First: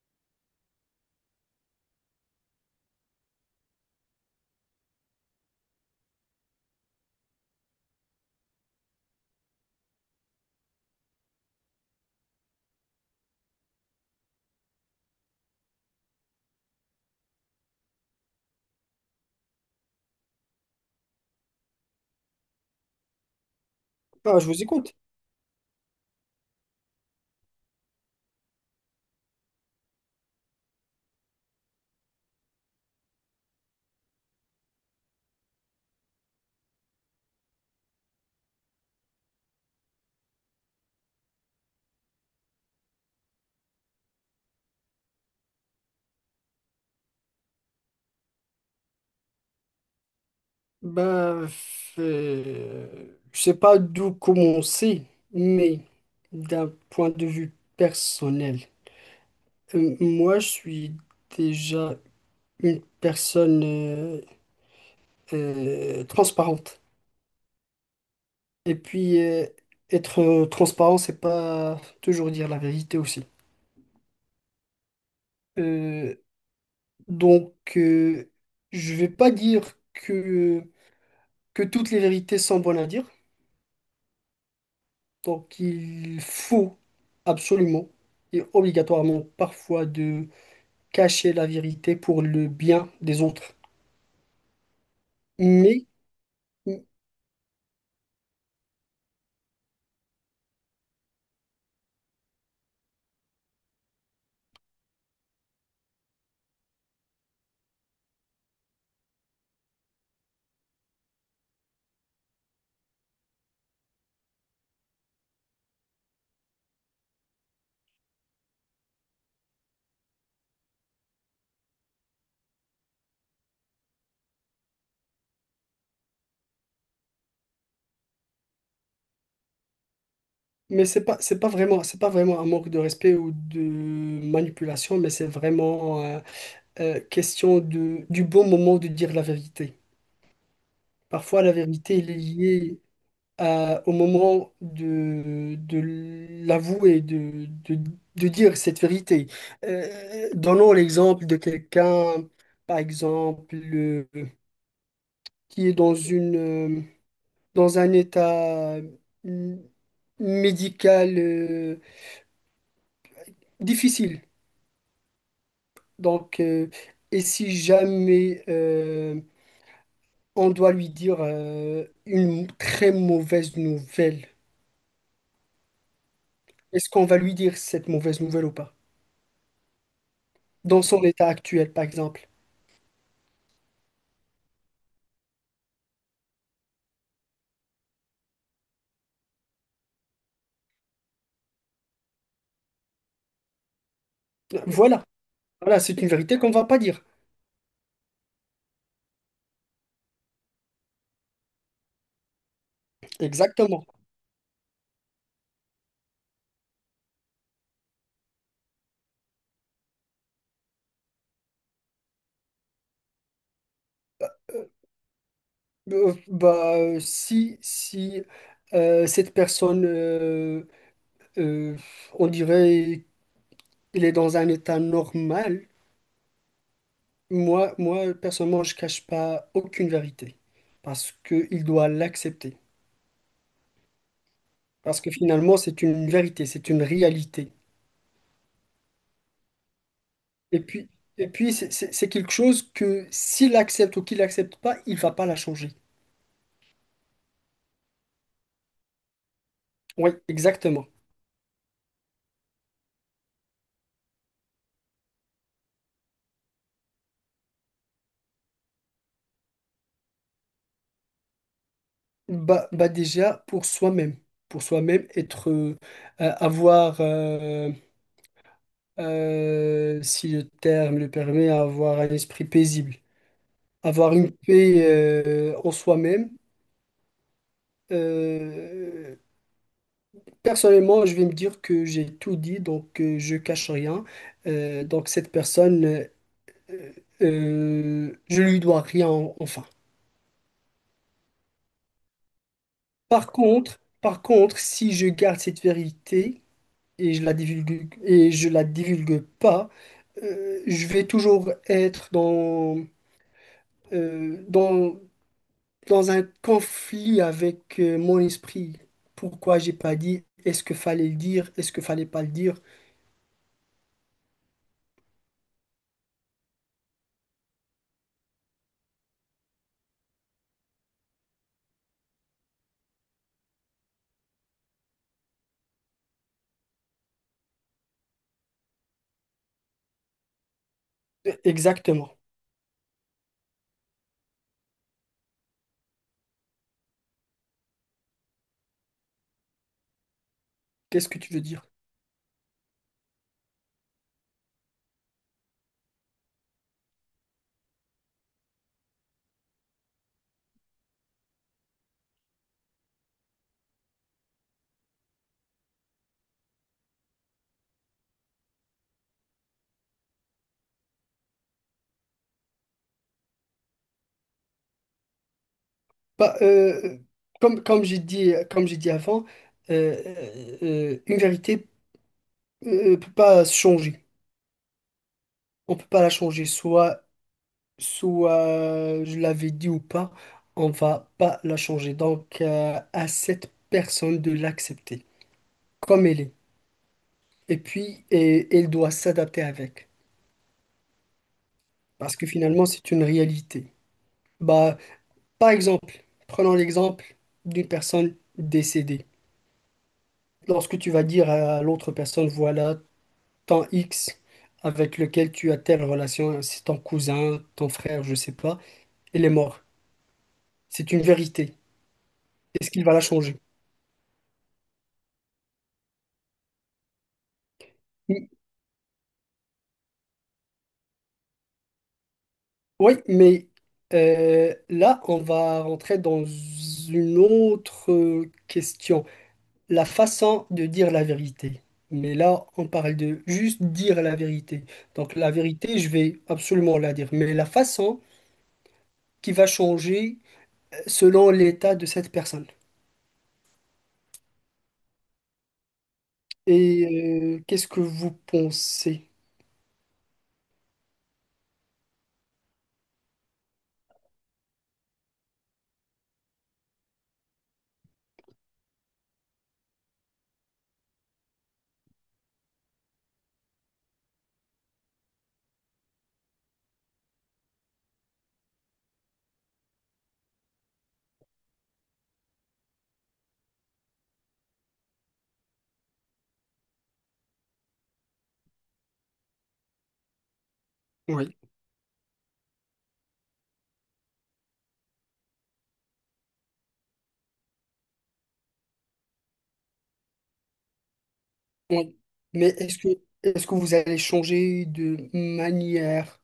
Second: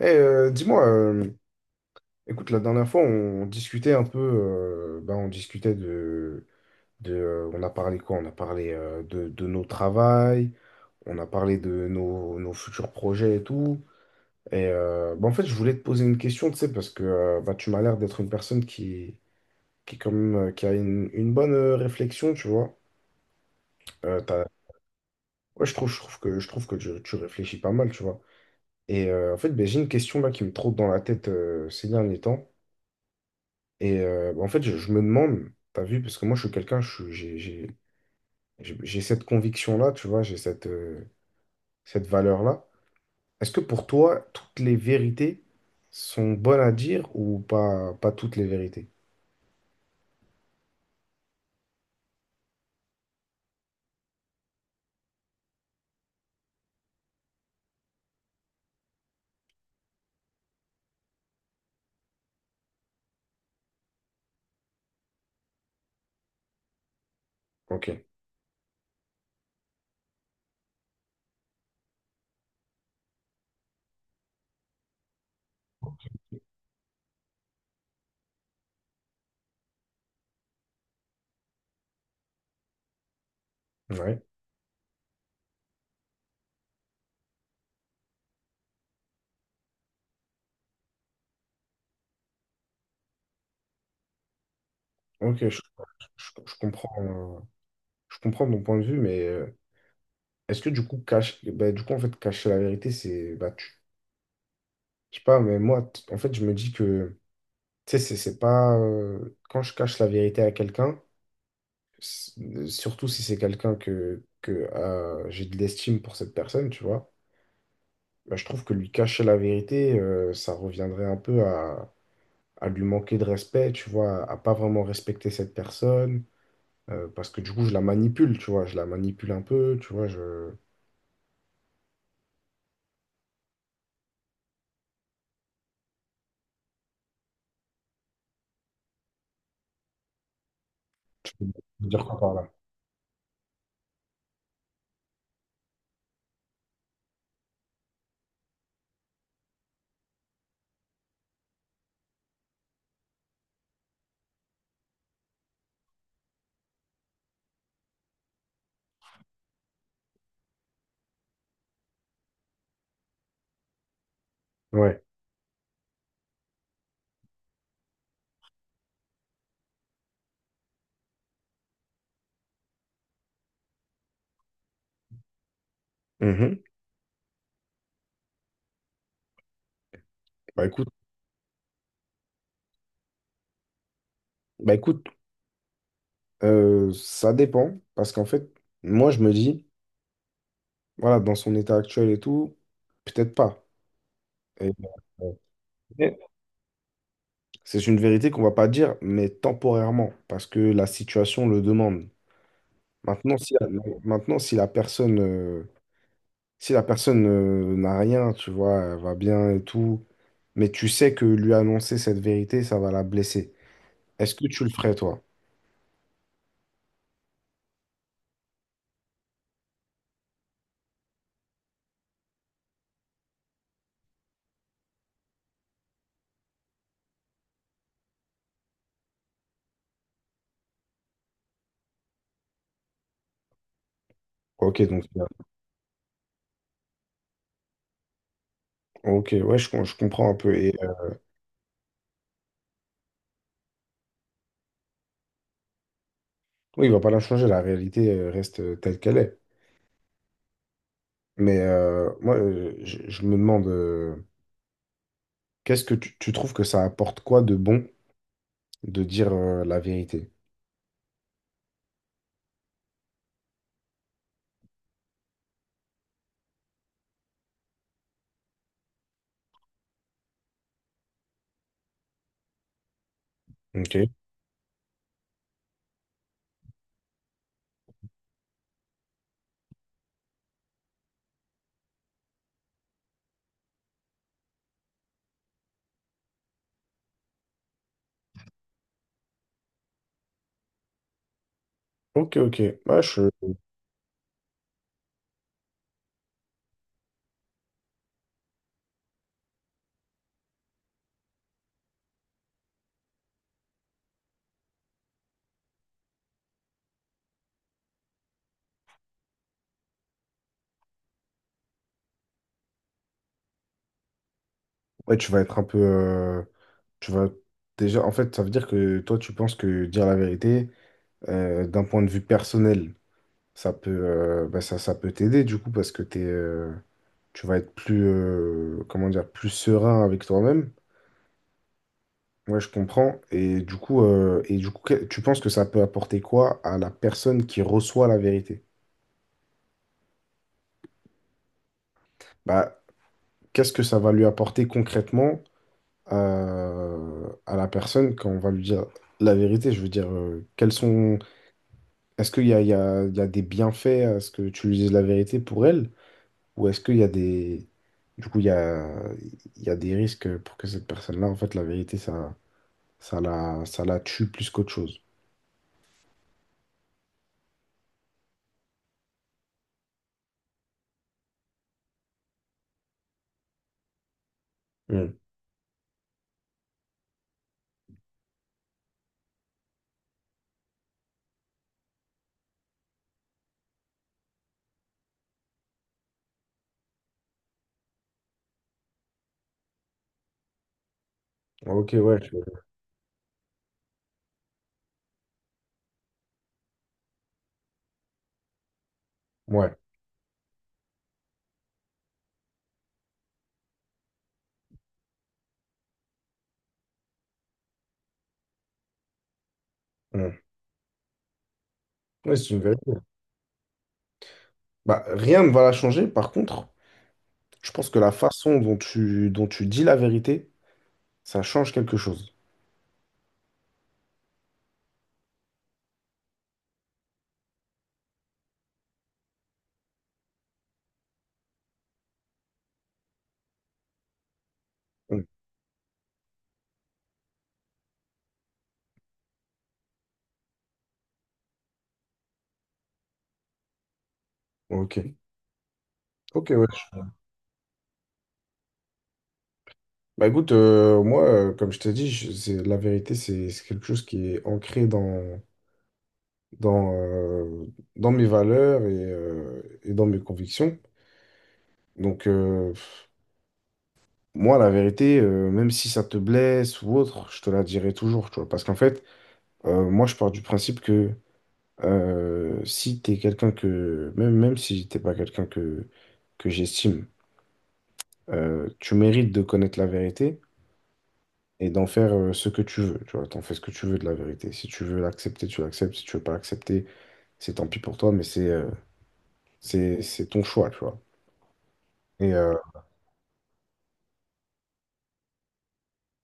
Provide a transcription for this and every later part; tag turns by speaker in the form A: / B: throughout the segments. A: Dis-moi, écoute, la dernière fois, on discutait un peu, on discutait de, on a parlé quoi? On a parlé de nos travails, on a parlé de nos futurs projets et tout. Et en fait, je voulais te poser une question, tu sais, parce que tu m'as l'air d'être une personne qui, quand même, qui a une bonne réflexion, tu vois. Euh,
B: Ah,
A: t'as-
B: je vous écoute.
A: ouais, je trouve que tu réfléchis pas mal, tu vois. Et en fait, ben, j'ai une question là qui me trotte dans la tête ces derniers temps. Et en fait, je me demande, t'as vu, parce que moi, je suis quelqu'un, je suis- j'ai cette conviction-là, tu vois, j'ai cette valeur-là. Est-ce que pour toi, toutes les vérités sont bonnes à dire ou pas, pas toutes les vérités?
B: Bah, je sais pas d'où commencer, mais d'un point de vue personnel, moi, je suis déjà une personne transparente.
A: Ok,
B: Et puis, être transparent, c'est pas toujours dire la vérité aussi. Euh, donc, je vais pas dire que toutes les vérités sont bonnes à dire.
A: ouais,
B: Donc il faut absolument et obligatoirement parfois de cacher la vérité pour le bien des autres.
A: ok, je-
B: Mais
A: je comprends, euh, je comprends ton point de vue, mais est-ce que du coup, cacher la vérité, c'est, je sais pas, mais moi, en fait, je me dis que, tu sais, c'est pas, quand je cache la vérité à quelqu'un, S- surtout si c'est quelqu'un que j'ai de l'estime pour cette personne, tu vois. Bah, je trouve que lui cacher la vérité, ça reviendrait un peu à lui manquer de respect, tu vois, à pas vraiment respecter cette personne, parce que du coup, je la manipule, tu vois, je la manipule un peu, tu vois,
B: mais c'est pas vraiment un manque de respect ou de manipulation, mais c'est vraiment question de du bon moment de dire la vérité. Parfois la
A: je veux
B: vérité
A: dire
B: elle est
A: quoi par là?
B: liée au moment de l'avouer, de dire cette vérité. Donnons l'exemple de quelqu'un, par exemple, qui est dans une, dans un état euh, médical difficile.
A: Ouais.
B: Donc, et si jamais on doit lui dire une très mauvaise nouvelle,
A: Mhm.
B: est-ce qu'on va lui dire cette mauvaise nouvelle ou pas?
A: Bah
B: Dans
A: écoute,
B: son état actuel, par exemple.
A: bah écoute, ça dépend, parce qu'en fait, moi, je me dis, voilà, dans son état actuel et tout, peut-être pas. Et,
B: Voilà,
A: euh,
B: voilà, c'est une vérité qu'on ne va pas dire.
A: c'est une vérité qu'on va pas dire, mais temporairement, parce que la situation le demande. Maintenant, si la,
B: Exactement.
A: maintenant, si la personne, si la personne, n'a rien, tu vois, elle va bien et tout, mais tu sais que lui annoncer cette vérité, ça va la blesser. Est-ce que tu le ferais, toi?
B: Bah, si cette personne, euh, on dirait, il est dans un état normal, moi, personnellement, je cache pas aucune vérité parce qu'il doit l'accepter.
A: Ok,
B: Parce
A: donc,
B: que finalement, c'est une vérité, c'est une réalité.
A: ok, ouais, je comprends un peu.
B: Et
A: Et
B: puis, c'est quelque chose que s'il accepte ou qu'il accepte pas, il va pas la changer.
A: oui, il va pas la changer, la réalité reste telle qu'elle est.
B: Oui, exactement.
A: Mais je me demande, qu'est-ce que tu trouves que ça apporte quoi de bon de dire la vérité?
B: Bah, bah déjà pour soi-même être avoir si le terme le permet, avoir un esprit paisible,
A: Ok.
B: avoir une paix en soi-même. Euh, personnellement, je vais me dire que j'ai tout dit, donc je cache rien. Donc cette personne, euh, je lui dois rien en- enfin.
A: Ok, ok. Ouais, je-
B: Par contre, si je garde cette vérité et je la divulgue et je la divulgue pas, je vais toujours être dans euh, dans dans un conflit avec mon esprit. Pourquoi j'ai pas dit? Est-ce que fallait le dire? Est-ce que fallait pas le dire?
A: ouais, tu vas être un peu. Tu vas déjà. En fait, ça veut dire que toi, tu penses que dire la vérité, d'un point de vue personnel, ça peut, ça peut t'aider du coup parce que t'es, tu vas être plus, comment dire, plus serein avec toi-même.
B: Exactement.
A: Ouais, je comprends. Et du coup, tu penses que ça peut apporter quoi à la personne qui reçoit la vérité?
B: Qu'est-ce que tu veux dire?
A: Bah, qu'est-ce que ça va lui apporter concrètement? À la personne quand on va lui dire la vérité. Je veux dire, quels sont... Est-ce qu'il y a, il y a des bienfaits à ce que tu lui dises la vérité pour elle? Ou est-ce qu'il y a des... Du coup, il y a des risques pour que cette personne-là, en fait, la vérité, ça la tue plus qu'autre chose.
B: Bah, comme j'ai dit avant, euh, euh, une vérité peut pas se changer.
A: Hmm.
B: On peut pas la changer. Soit je l'avais dit ou pas, on va pas la changer. Donc, à cette personne de l'accepter comme elle est. Et puis, elle doit s'adapter avec.
A: Ok,
B: Parce
A: ouais.
B: que
A: Je-
B: finalement, c'est une réalité. Bah, par exemple, prenons l'exemple d'une personne décédée.
A: ouais.
B: Lorsque tu vas dire à l'autre personne, voilà, tant X avec lequel tu as telle relation, c'est ton cousin, ton frère, je sais pas, il est mort.
A: Hmm.
B: C'est une vérité.
A: Ouais, c'est une
B: Est-ce qu'il
A: vérité.
B: va la changer?
A: Bah, rien ne va la changer. Par contre, je pense que la façon dont tu dis la vérité, ça change quelque chose.
B: Oui, mais là, on va rentrer dans une autre question, la façon de dire la vérité. Mais là, on parle de juste dire la vérité. Donc
A: Hmm.
B: la vérité, je vais absolument la dire, mais la façon qui va changer selon l'état de cette personne.
A: Ok. Ok, ouais.
B: Et qu'est-ce que vous pensez?
A: Bah écoute, comme je t'ai dit, c'est, la vérité, c'est quelque chose qui est ancré dans, euh, dans mes valeurs et dans mes convictions. Donc, moi, la vérité, même si ça te blesse ou autre, je te la dirai toujours, tu vois. Parce qu'en fait, moi, je pars du principe que si t'es quelqu'un que, même si t'es pas quelqu'un que j'estime, tu mérites de connaître la vérité.
B: Oui.
A: Et d'en faire ce que tu veux, tu vois, t'en fais ce que tu veux de la vérité. Si tu veux l'accepter, tu l'acceptes, si tu veux pas l'accepter, c'est tant pis pour toi, mais c'est ton choix, tu vois.
B: Oui.
A: Et
B: Mais est-ce que vous allez changer de manière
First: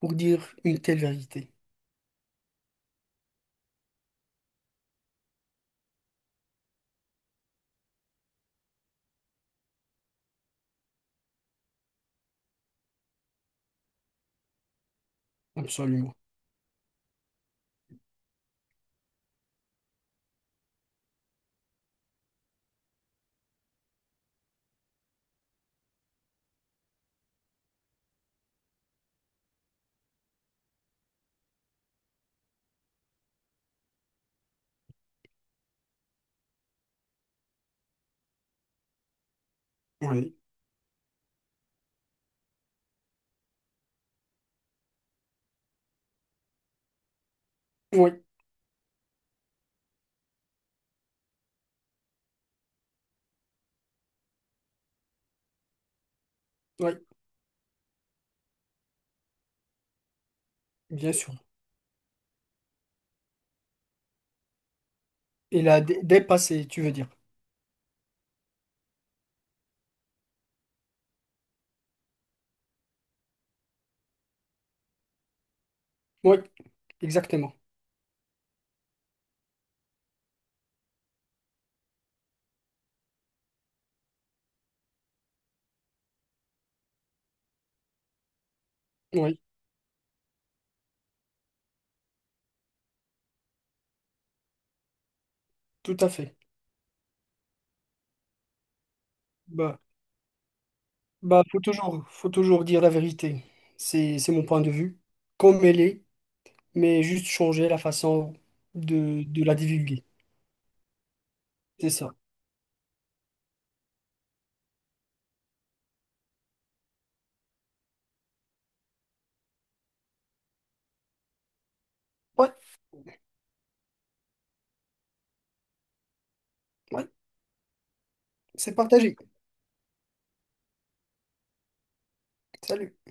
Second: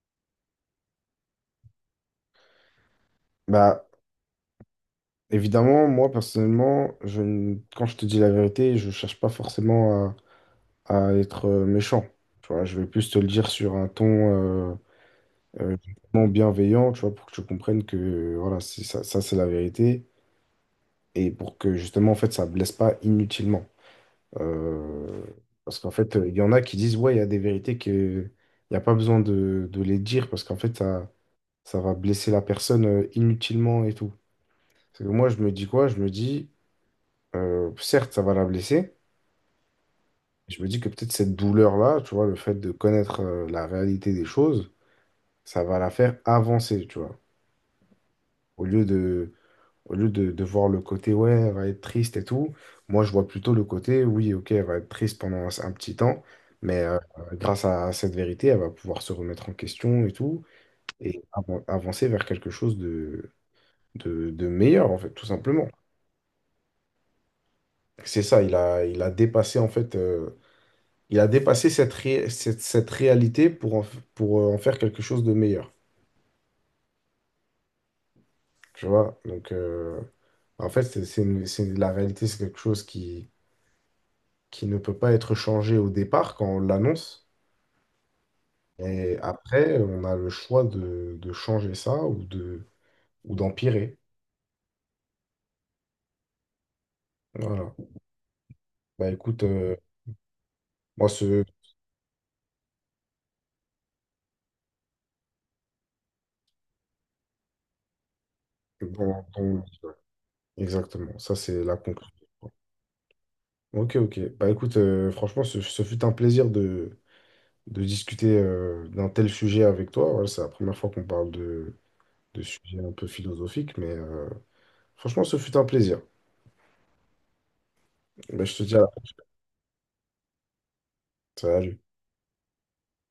B: pour dire une telle vérité?
A: bah évidemment, moi personnellement, je ne- quand je te dis la vérité, je cherche pas forcément à être méchant. Tu vois, je vais plus te le dire sur un ton euh, euh,
B: Absolument.
A: non bienveillant, tu vois, pour que tu comprennes que voilà, c'est ça, ça c'est la vérité et pour que justement en fait ça blesse pas inutilement. Euh, Parce qu'en fait, il y en a qui disent, ouais, il y a des vérités que il n'y a pas besoin de les dire parce qu'en fait, ça va blesser la personne inutilement et tout. C'est que moi, je me dis quoi? Je me dis, certes, ça va la blesser.
B: Oui.
A: Je me dis que peut-être cette douleur-là, tu vois, le fait de connaître la réalité des choses, ça va la faire avancer, tu vois.
B: Oui,
A: Au lieu de, au lieu de voir le côté, ouais, elle va être triste et tout, moi, je vois plutôt le côté, oui, ok, elle va être triste pendant un petit temps, mais
B: oui,
A: grâce à, cette vérité, elle va pouvoir se remettre en question et tout,
B: bien
A: et
B: sûr.
A: avancer vers quelque chose de meilleur, en fait, tout simplement.
B: Il a dépassé, tu veux dire.
A: C'est ça, il a dépassé, en fait, il a dépassé cette réalité pour pour en faire quelque chose de meilleur,
B: Oui, exactement.
A: tu vois? Donc, en fait, la réalité, c'est quelque chose qui ne peut pas être changé au départ quand on l'annonce. Et
B: Oui,
A: après, on a le choix de changer ça ou de, ou d'empirer.
B: tout à fait.
A: Voilà. Bah écoute,
B: Bah,
A: moi,
B: bah,
A: ce.
B: faut toujours dire la vérité. C'est mon point de vue, comme elle est, mais juste changer la façon
A: Bon,
B: de la
A: bon,
B: divulguer.
A: exactement, ça, c'est la
B: C'est
A: conclusion.
B: ça.
A: Ok, ok. Bah écoute, franchement, ce fut un plaisir de discuter d'un tel sujet avec toi. Voilà, c'est la première fois qu'on parle de
B: Ouais,
A: sujets un peu philosophiques, mais franchement, ce fut un plaisir.
B: ouais,
A: Bah, je te dis
B: c'est
A: à la prochaine.
B: partagé.
A: Salut.
B: Salut.